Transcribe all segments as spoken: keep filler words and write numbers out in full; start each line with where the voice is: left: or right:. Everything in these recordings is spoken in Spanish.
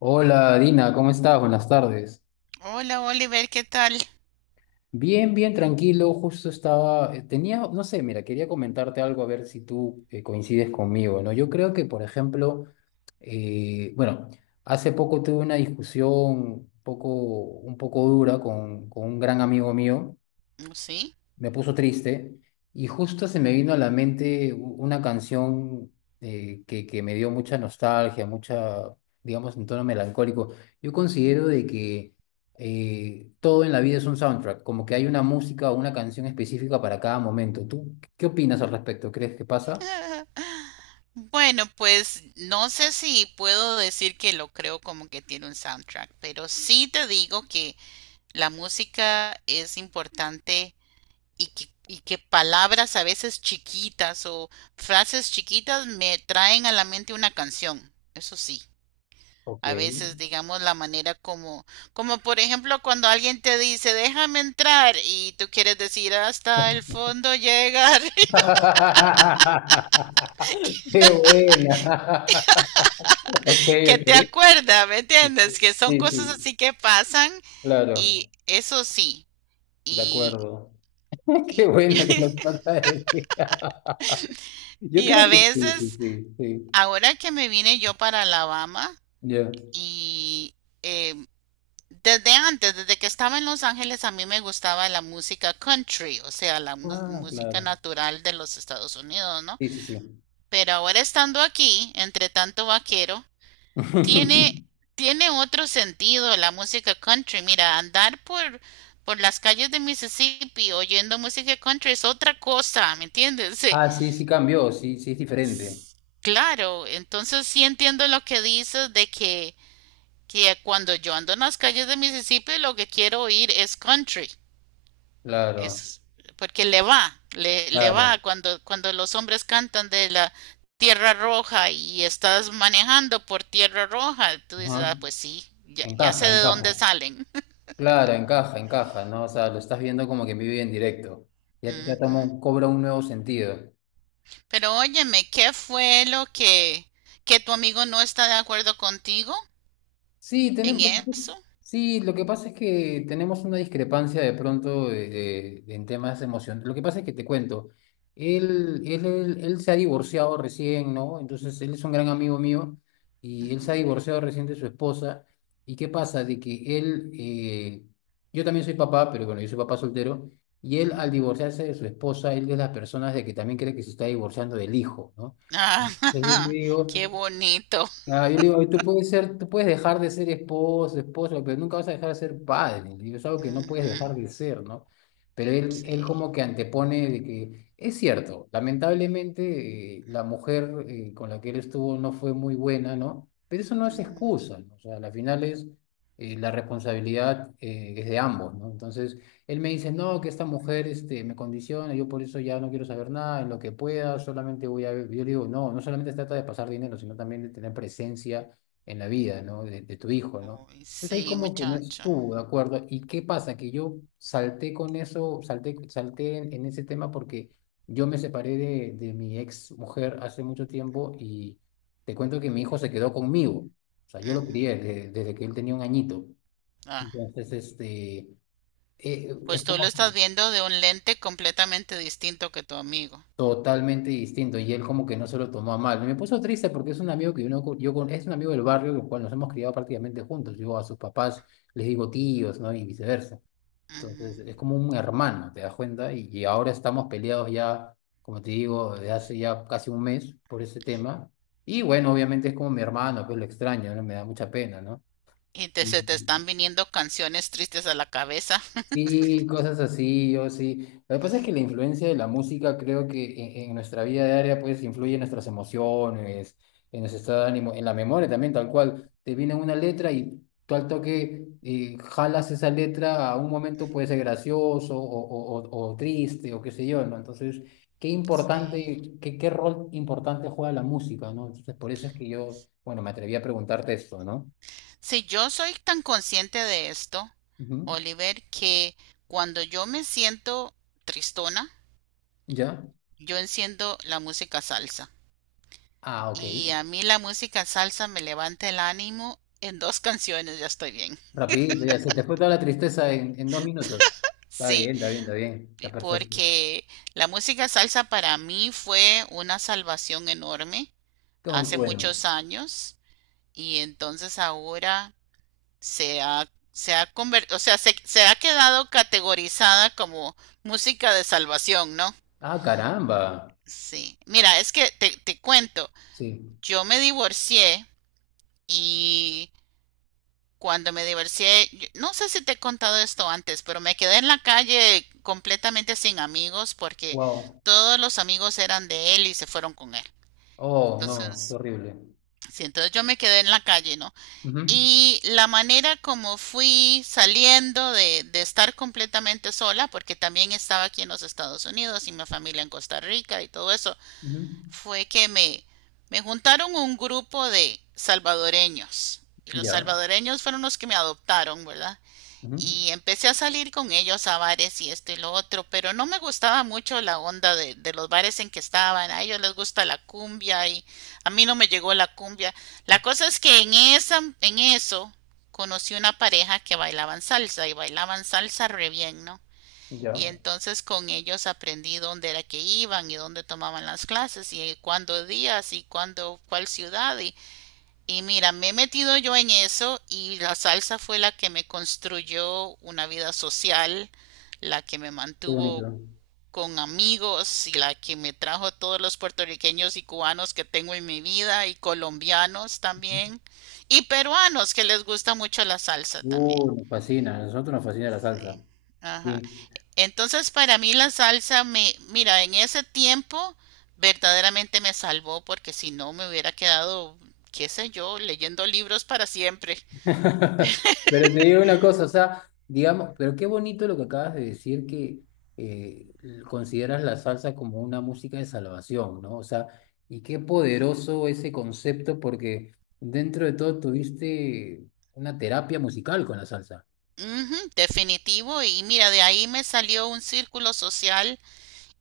left: Hola Dina, ¿cómo estás? Buenas tardes.
right: Hola Oliver, ¿qué tal?
left: Bien, bien, tranquilo. Justo estaba, eh, tenía, no sé, mira, quería comentarte algo a ver si tú eh, coincides conmigo, ¿no? Yo creo que, por ejemplo, eh, bueno, hace poco tuve una discusión un poco, un poco dura con, con un gran amigo mío.
right: Sí.
left: Me puso triste y justo se me vino a la mente u- una canción eh, que, que me dio mucha nostalgia, mucha, digamos, en tono melancólico. Yo considero de que eh, todo en la vida es un soundtrack, como que hay una música o una canción específica para cada momento. ¿Tú qué opinas al respecto? ¿Crees que pasa?
right: Bueno, pues no sé si puedo decir que lo creo como que tiene un soundtrack, pero sí te digo que la música es importante y que, y que palabras a veces chiquitas o frases chiquitas me traen a la mente una canción. Eso sí.
left: Ok.
right: A veces, digamos, la manera como, como por ejemplo cuando alguien te dice, déjame entrar y tú quieres decir hasta el fondo llegar.
left: Qué buena. Ok,
right: Que te
left: ok.
right: acuerda, ¿me entiendes? Que son
left: Sí,
right: cosas
left: sí,
right: así que pasan y
left: claro,
right: eso sí,
left: de
right: y,
left: acuerdo. Qué
right: y,
left: buena que nos falta ese. Yo
right: y
left: creo
right: a
left: que sí, sí,
right: veces,
left: sí, sí.
right: ahora que me vine yo para Alabama
left: Ya.
right: y eh, desde antes, desde que estaba en Los Ángeles, a mí me gustaba la música country, o sea, la mu-
left: Ah,
right: música
left: claro.
right: natural de los Estados Unidos, ¿no?
left: Sí, sí, sí.
right: Pero ahora estando aquí, entre tanto vaquero, Tiene, tiene otro sentido la música country. Mira, andar por, por las calles de Mississippi oyendo música country es otra cosa, ¿me entiendes? Sí,
left: Ah, sí, sí cambió, sí, sí es diferente.
right: claro, entonces sí entiendo lo que dices de que, que cuando yo ando en las calles de Mississippi lo que quiero oír es country.
left: Claro,
right: Es porque le va, le, le
left: claro.
right: va cuando, cuando los hombres cantan de la tierra roja y estás manejando por tierra roja, tú dices,
left: Ajá.
right: ah, pues sí, ya, ya sé
left: Encaja,
right: de
left: encaja.
right: dónde salen.
left: Claro, encaja, encaja, ¿no? O sea, lo estás viendo como que en vivo y en directo. Ya, ya toma
right: Ujú.
left: un- cobra un nuevo sentido.
right: Pero óyeme, ¿qué fue lo que, ¿que tu amigo no está de acuerdo contigo
left: Sí,
right: en
left: tenemos,
right: eso?
left: sí, lo que pasa es que tenemos una discrepancia de pronto de- de- de- en temas de emoción. Lo que pasa es que te cuento, él, él, él, él se ha divorciado recién, ¿no? Entonces, él es un gran amigo mío y él se ha
right: Ujú,
left: divorciado recién de su esposa. ¿Y qué pasa? De que él, eh, yo también soy papá, pero bueno, yo soy papá soltero, y él al
right: ujú.
left: divorciarse de su esposa, él es de las personas de que también cree que se está divorciando del hijo, ¿no? Entonces, yo le
right: Ah,
left: digo...
right: qué bonito.
left: Ah, yo le digo, "Ay, tú puedes ser, tú puedes dejar de ser esposo, esposo, pero nunca vas a dejar de ser padre. Le digo, es algo que no puedes
right: Ujú,
left: dejar de ser, ¿no? Pero él, él
right: sí.
left: como que antepone de que es cierto, lamentablemente eh, la mujer eh, con la que él estuvo no fue muy buena, ¿no? Pero eso no es
right: Ujú.
left: excusa, ¿no? O sea, al final es eh, la responsabilidad eh, es de ambos, ¿no? Entonces, él me dice, no, que esta mujer este, me condiciona, yo por eso ya no quiero saber nada, en lo que pueda, solamente voy a... Yo le digo, no, no solamente se trata de pasar dinero, sino también de tener presencia en la vida, ¿no? De, de tu hijo, ¿no?
right: Uy,
left: Entonces ahí
right: sí,
left: como que no
right: muchacho.
left: estuvo, ¿de acuerdo? ¿Y qué pasa? Que yo salté con eso, salté, salté en, en ese tema porque yo me separé de, de mi ex mujer hace mucho tiempo y te cuento que mi hijo se quedó conmigo. O sea, yo lo
right: Ujú.
left: crié desde, desde que él tenía un añito.
right: Ah,
left: Entonces, este eh, es
right: pues tú lo
left: como
right: estás
left: que
right: viendo de un lente completamente distinto que tu amigo.
left: totalmente distinto y él como que no se lo tomó a mal. Me puso triste porque es un amigo que uno, co- yo con, es un amigo del barrio con el cual nos hemos criado prácticamente juntos. Yo a sus papás les digo tíos, ¿no? Y viceversa. Entonces
right: Ujú.
left: es como un hermano, ¿te das cuenta? Y, y ahora estamos peleados ya, como te digo, desde hace ya casi un mes por ese tema. Y bueno, obviamente es como mi hermano, pues lo extraño, ¿no? Me da mucha pena, ¿no?
right: Y te, se te
left: Ujú.
right: están viniendo canciones tristes a la cabeza.
left: Sí, cosas así, yo sí. Lo que pasa es que la influencia de la música creo que en, en nuestra vida diaria pues influye en nuestras emociones, en nuestro estado de ánimo, en la memoria también, tal cual. Te viene una letra y tú al toque eh, jalas esa letra a un momento, puede ser gracioso o, o- o- o triste o qué sé yo, ¿no? Entonces, qué
right: Sí.
left: importante, qué, qué rol importante juega la música, ¿no? Entonces, por eso es que yo, bueno, me atreví a preguntarte esto, ¿no?
right: Si yo soy tan consciente de esto,
left: Ujú.
right: Oliver, que cuando yo me siento tristona,
left: ¿Ya?
right: yo enciendo la música salsa.
left: Ah, ok.
right: Y a mí la música salsa me levanta el ánimo en dos canciones, ya estoy bien.
left: Rapidito, ya, se te fue toda la tristeza en, en dos minutos. Está
right: Sí,
left: bien, está bien, está bien, está perfecto.
right: porque la música salsa para mí fue una salvación enorme
left: Qué muy
right: hace
left: bueno.
right: muchos años y entonces ahora se ha, se ha convertido, o sea, se, se ha quedado categorizada como música de salvación, ¿no?
left: Ah, caramba.
right: Sí. Mira, es que te, te cuento,
left: Sí,
right: yo me divorcié y cuando me divorcié, yo- no sé si te he contado esto antes, pero me quedé en la calle completamente sin amigos porque
left: wow.
right: todos los amigos eran de él y se fueron con él.
left: Oh, no, qué
right: Entonces,
left: horrible.
right: sí, entonces yo me quedé en la calle, ¿no?
left: Ujú,
right: Y la manera como fui saliendo de, de estar completamente sola, porque también estaba aquí en los Estados Unidos y mi familia en Costa Rica y todo eso,
left: ujú.
right: fue que me, me juntaron un grupo de salvadoreños. Y los
left: Ya,
right: salvadoreños fueron los que me adoptaron, ¿verdad?
left: ujú,
right: Y empecé a salir con ellos a bares y esto y lo otro, pero no me gustaba mucho la onda de, de los bares en que estaban. A ellos les gusta la cumbia y a mí no me llegó la cumbia. La cosa es que en esa, en eso conocí una pareja que bailaban salsa y bailaban salsa re bien, ¿no? Y
left: ya.
right: entonces con ellos aprendí dónde era que iban y dónde tomaban las clases y cuándo días y cuándo cuál ciudad y y mira, me he metido yo en eso y la salsa fue la que me construyó una vida social, la que me
left: Qué
right: mantuvo
left: bonito.
right: con amigos y la que me trajo todos los puertorriqueños y cubanos que tengo en mi vida y colombianos
left: Ujú.
right: también y peruanos que les gusta mucho la salsa
left: Uh,
right: también.
left: nos fascina, a nosotros nos fascina la salsa.
right: Sí. Ajá.
left: Sí.
right: Entonces para mí la salsa me, mira, en ese tiempo verdaderamente me salvó porque si no me hubiera quedado, qué sé yo, leyendo libros para siempre.
left: Pero te digo una cosa, o sea, digamos, pero qué bonito lo que acabas de decir, que eh, consideras la salsa como una música de salvación, ¿no? O sea, y qué poderoso ese concepto, porque dentro de todo tuviste una terapia musical con la salsa.
right: Ujú, definitivo. Y mira, de ahí me salió un círculo social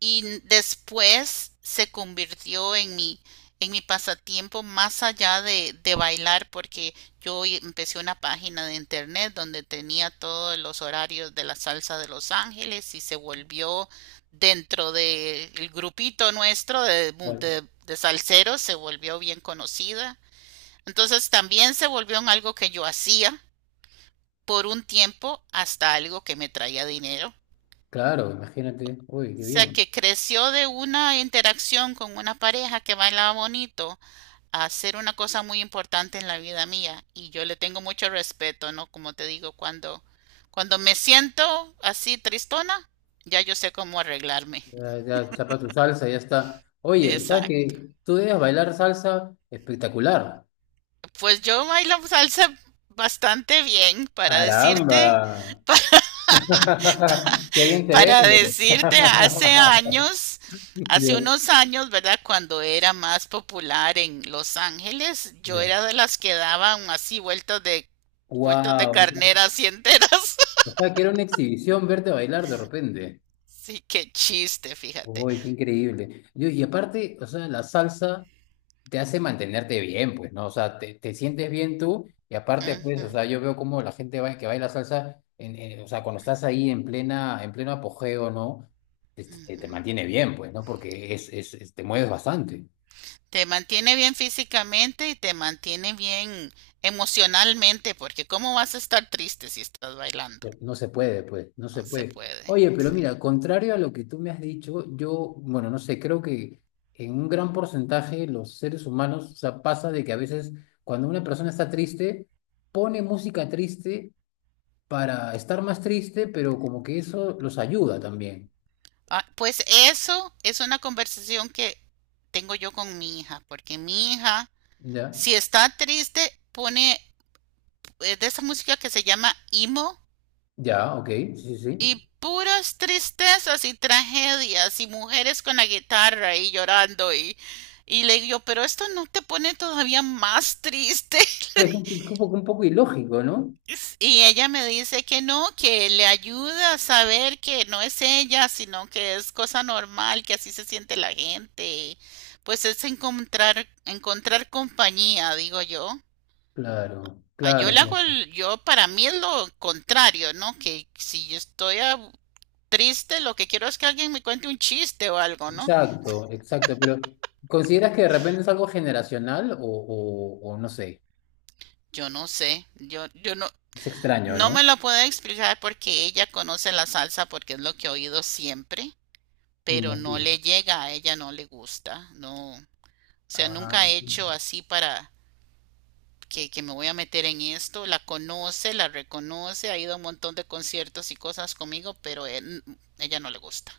right: y n- después se convirtió en mi, en mi pasatiempo más allá de, de bailar, porque yo y- empecé una página de internet donde tenía todos los horarios de la salsa de Los Ángeles y se volvió dentro del grupito nuestro de, mu-
left: Claro.
right: de, de salseros, se volvió bien conocida. Entonces también se volvió en algo que yo hacía por un tiempo hasta algo que me traía dinero. O
left: Claro, imagínate, uy, qué
right: sea,
left: bien.
right: que creció de una interacción con una pareja que bailaba bonito a ser una cosa muy importante en la vida mía. Y yo le tengo mucho respeto, ¿no? Como te digo, cuando, cuando me siento así tristona, ya yo sé cómo arreglarme.
left: Ya, ya chapa tu salsa, ya está. Oye, ¿sabes
right: Exacto.
left: que tú debes bailar salsa espectacular?
right: Pues yo bailo salsa bastante bien para decirte,
left: Caramba. Qué bien te
right: para
left: vende.
right: decirte, hace años,
left: Ya,
right: hace unos años, ¿verdad? Cuando era más popular en Los Ángeles, yo
left: ya.
right: era de las que daban así vueltas de vueltas de
left: Wow.
right: carnera así enteras.
left: O sea, que era una exhibición verte bailar de repente.
right: Sí, qué chiste, fíjate.
left: Uy, qué increíble. Yo- y aparte, o sea, la salsa te hace mantenerte bien, pues, ¿no? O sea, te, te sientes bien tú. Y aparte, pues, o
right: Ujú,
left: sea, yo veo cómo la gente va- que baila salsa, en, en- o sea, cuando estás ahí en plena, en pleno apogeo, ¿no? Te, te-
right: ujú.
left: te mantiene bien, pues, ¿no? Porque es, es, es- te mueves bastante.
right: Te mantiene bien físicamente y te mantiene bien emocionalmente, porque ¿cómo vas a estar triste si estás bailando?
left: No se puede, pues, no se
right: No se
left: puede.
right: puede,
left: Oye, pero
right: sí.
left: mira, contrario a lo que tú me has dicho, yo, bueno, no sé, creo que en un gran porcentaje los seres humanos, o sea, pasa de que a veces cuando una persona está triste, pone música triste para estar más triste, pero como que eso los ayuda también.
right: Ah, pues eso es una conversación que tengo yo con mi hija, porque mi hija,
left: Ya,
right: si está triste, pone eh, de esa música que se llama emo
left: ya, ok, sí, sí, sí.
right: y puras tristezas y tragedias y mujeres con la guitarra y llorando y, y le digo, pero esto no te pone todavía más triste.
left: Pues un, un poco, un poco ilógico, ¿no?
right: Y ella me dice que no, que le ayuda a saber que no es ella, sino que es cosa normal, que así se siente la gente. Pues es encontrar, encontrar compañía, digo yo.
left: Claro,
right: Ah, yo
left: claro,
right: le hago
left: claro.
right: el, yo para mí es lo contrario, ¿no? Que si yo estoy ab- triste, lo que quiero es que alguien me cuente un chiste o algo, ¿no?
left: Exacto, exacto, pero ¿consideras que de repente es algo generacional o, o o no sé?
right: Yo no sé, yo, yo no,
left: Es extraño,
right: no
left: ¿no?
right: me lo puedo explicar porque ella conoce la salsa porque es lo que ha oído siempre,
left: Y no
right: pero no
left: así.
right: le llega, a ella no le gusta, no, o sea,
left: Ah,
right: nunca he hecho así para que, que me voy a meter en esto, la conoce, la reconoce, ha ido a un montón de conciertos y cosas conmigo, pero eh, n- ella no le gusta.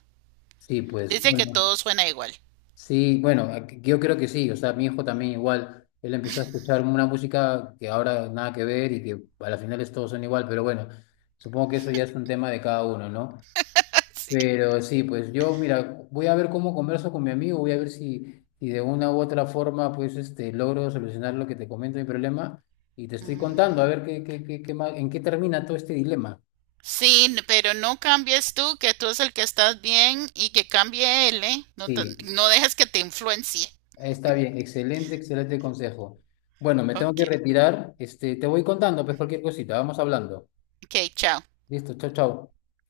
left: sí, pues
right: Dice que
left: bueno,
right: todo suena igual.
left: sí, bueno, aquí- yo creo que sí, o sea, mi hijo también igual, él empezó a escuchar una música que ahora nada que ver y que a las finales todos son igual, pero bueno, supongo que eso ya es un tema de cada uno, ¿no?
right: Sí.
left: Pero sí, pues yo, mira, voy a ver cómo converso con mi amigo, voy a ver si, si de una u otra forma, pues, este, logro solucionar lo que te comento, mi problema, y te estoy contando, a
right: Ujú.
left: ver qué, qué, qué, qué más- en qué termina todo este dilema.
right: Sí, n- pero no cambies tú, que tú es el que estás bien y que cambie él, ¿eh? No, te-
left: Sí.
right: no dejes que te influencie.
left: Está bien, excelente, excelente consejo. Bueno, me tengo
right: Ok.
left: que retirar. Este, te voy contando, pues cualquier cosita, vamos hablando.
right: Ok, chao.
left: Listo, chao, chao.